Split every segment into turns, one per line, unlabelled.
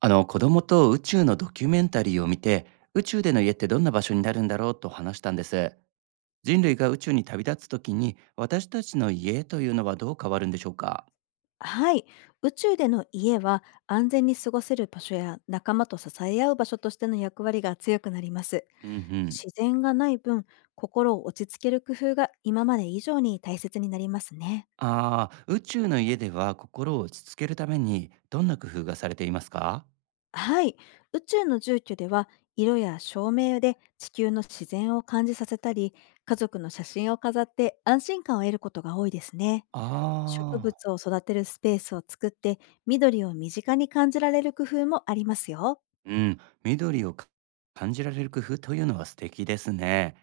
あの子供と宇宙のドキュメンタリーを見て、宇宙での家ってどんな場所になるんだろうと話したんです。人類が宇宙に旅立つ時に、私たちの家というのはどう変わるんでしょうか？
はい。宇宙での家は安全に過ごせる場所や仲間と支え合う場所としての役割が強くなります。
うんうん。
自然がない分、心を落ち着ける工夫が今まで以上に大切になりますね。
ああー、宇宙の家では心を落ち着けるためにどんな工夫がされていますか？
はい。宇宙の住居では、色や照明で地球の自然を感じさせたり、家族の写真を飾って安心感を得ることが多いですね。植
ああ
物
ー、
を育てるスペースを作って、緑を身近に感じられる工夫もありますよ。
うん、緑をか、感じられる工夫というのは素敵ですね。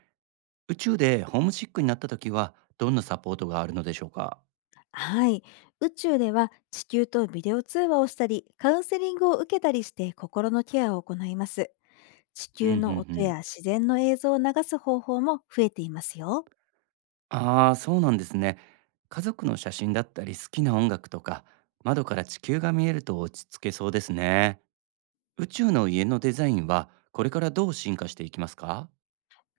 宇宙でホームシックになった時は、どんなサポートがあるのでしょうか？
はい。宇宙では地球とビデオ通話をしたり、カウンセリングを受けたりして心のケアを行います。地
うんうん。
球
う
の音や
ん。
自然の映像を流す方法も増えていますよ。
ああ、そうなんですね。家族の写真だったり好きな音楽とか、窓から地球が見えると落ち着けそうですね。宇宙の家のデザインはこれからどう進化していきますか？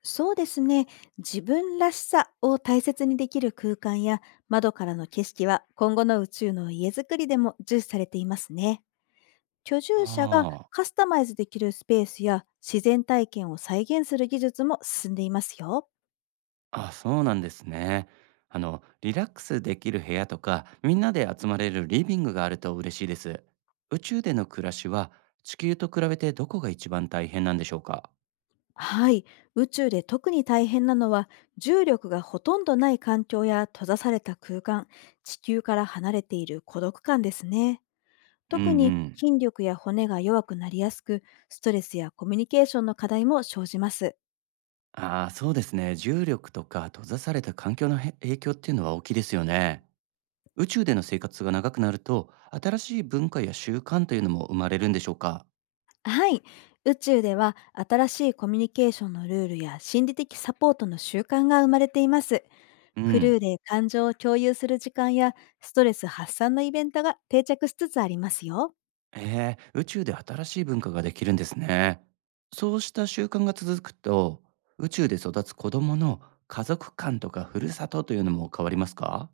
そうですね。自分らしさを大切にできる空間や窓からの景色は、今後の宇宙の家づくりでも重視されていますね。居住者が
あ
カスタマイズできるスペースや自然体験を再現する技術も進んでいますよ。
あ、あ、そうなんですね。リラックスできる部屋とか、みんなで集まれるリビングがあると嬉しいです。宇宙での暮らしは地球と比べて、どこが一番大変なんでしょうか？
はい、宇宙で特に大変なのは、重力がほとんどない環境や閉ざされた空間、地球から離れている孤独感ですね。
うんう
特に
ん。
筋力や骨が弱くなりやすく、ストレスやコミュニケーションの課題も生じます。
ああ、そうですね。重力とか閉ざされた環境のへ影響っていうのは大きいですよね。宇宙での生活が長くなると、新しい文化や習慣というのも生まれるんでしょうか？
はい、宇宙では新しいコミュニケーションのルールや心理的サポートの習慣が生まれています。
う
ク
ん。
ルーで感情を共有する時間や、ストレス発散のイベントが定着しつつありますよ。
ええ、宇宙で新しい文化ができるんですね。そうした習慣が続くと、宇宙で育つ子供の家族観とかふるさとというのも変わりますか？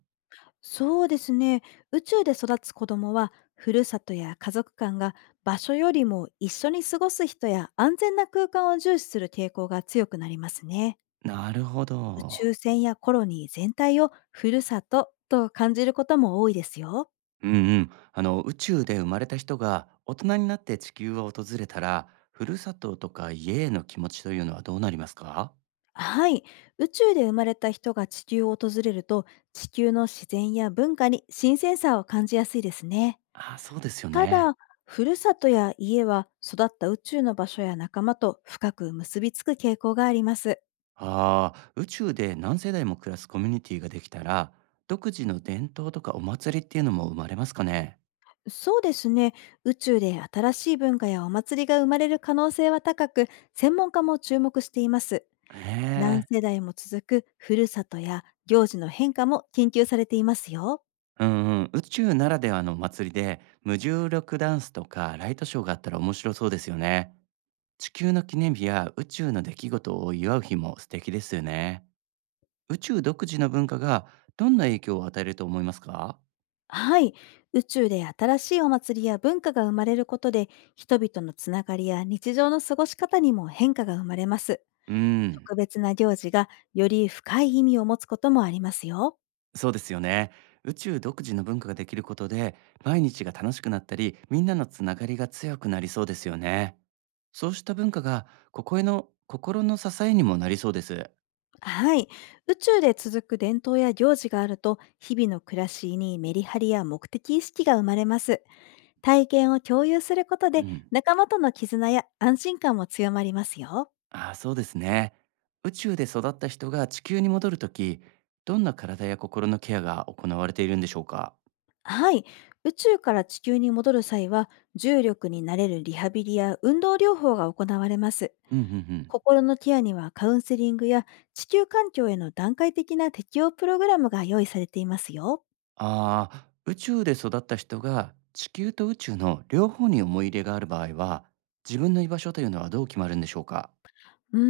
そうですね。宇宙で育つ子供は、ふるさとや家族間が、場所よりも一緒に過ごす人や安全な空間を重視する傾向が強くなりますね。
なるほ
宇
ど。
宙船やコロニー全体をふるさとと感じることも多いですよ。
うんうん。宇宙で生まれた人が大人になって地球を訪れたら、ふるさととか家への気持ちというのはどうなりますか？
はい。宇宙で生まれた人が地球を訪れると、地球の自然や文化に新鮮さを感じやすいですね。
ああ、そうですよ
た
ね。
だ、ふるさとや家は、育った宇宙の場所や仲間と深く結びつく傾向があります。
ああ、宇宙で何世代も暮らすコミュニティができたら、独自の伝統とかお祭りっていうのも生まれますかね？
そうですね。宇宙で新しい文化やお祭りが生まれる可能性は高く、専門家も注目しています。
へ
何
え。
世代も続くふるさとや行事の変化も研究されていますよ。
うんうん。宇宙ならではのお祭りで、無重力ダンスとかライトショーがあったら面白そうですよね。地球の記念日や宇宙の出来事を祝う日も素敵ですよね。宇宙独自の文化がどんな影響を与えると思いますか？
はい。宇宙で新しいお祭りや文化が生まれることで、人々のつながりや日常の過ごし方にも変化が生まれます。
うん、
特別な行事がより深い意味を持つこともありますよ。
そうですよね。宇宙独自の文化ができることで、毎日が楽しくなったり、みんなのつながりが強くなりそうですよね。そうした文化が、ここへの心の支えにもなりそうです。
はい。宇宙で続く伝統や行事があると、日々の暮らしにメリハリや目的意識が生まれます。体験を共有すること
う
で、
ん。
仲間との絆や安心感も強まりますよ。
ああ、そうですね。宇宙で育った人が地球に戻るとき、どんな体や心のケアが行われているんでしょうか？
はい。宇宙から地球に戻る際は、重力になれるリハビリや運動療法が行われます。
うんうんうん。
心のケアには、カウンセリングや地球環境への段階的な適応プログラムが用意されていますよ。
ああ、宇宙で育った人が地球と宇宙の両方に思い入れがある場合は、自分の居場所というのはどう決まるんでしょうか？
うー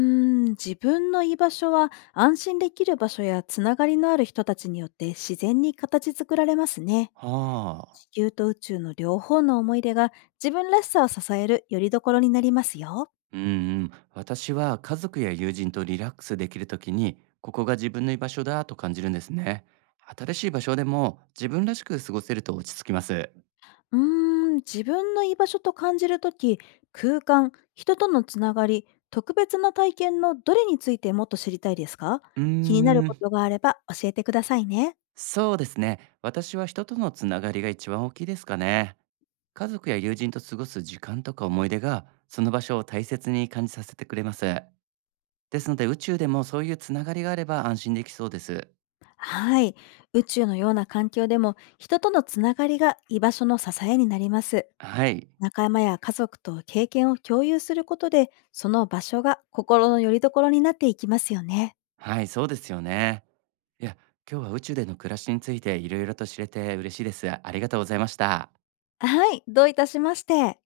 ん、自分の居場所は、安心できる場所やつながりのある人たちによって自然に形作られますね。
はあ。
地球と宇宙の両方の思い出が、自分らしさを支える拠り所になりますよ。
うんうん。私は家族や友人とリラックスできるときに、ここが自分の居場所だと感じるんですね。新しい場所でも自分らしく過ごせると落ち着きます。
うーん、自分の居場所と感じるとき、空間、人とのつながり、特別な体験のどれについてもっと知りたいですか？
う
気にな
ー
るこ
ん。
とがあれば教えてくださいね。
そうですね。私は人とのつながりが一番大きいですかね。家族や友人と過ごす時間とか思い出が、その場所を大切に感じさせてくれます。ですので、宇宙でもそういうつながりがあれば安心できそうです。
はい。宇宙のような環境でも、人とのつながりが居場所の支えになります。
はい。
仲間や家族と経験を共有することで、その場所が心の拠り所になっていきますよね。
はい、そうですよね。いや、今日は宇宙での暮らしについていろいろと知れて嬉しいです。ありがとうございました。
はい、どういたしまして。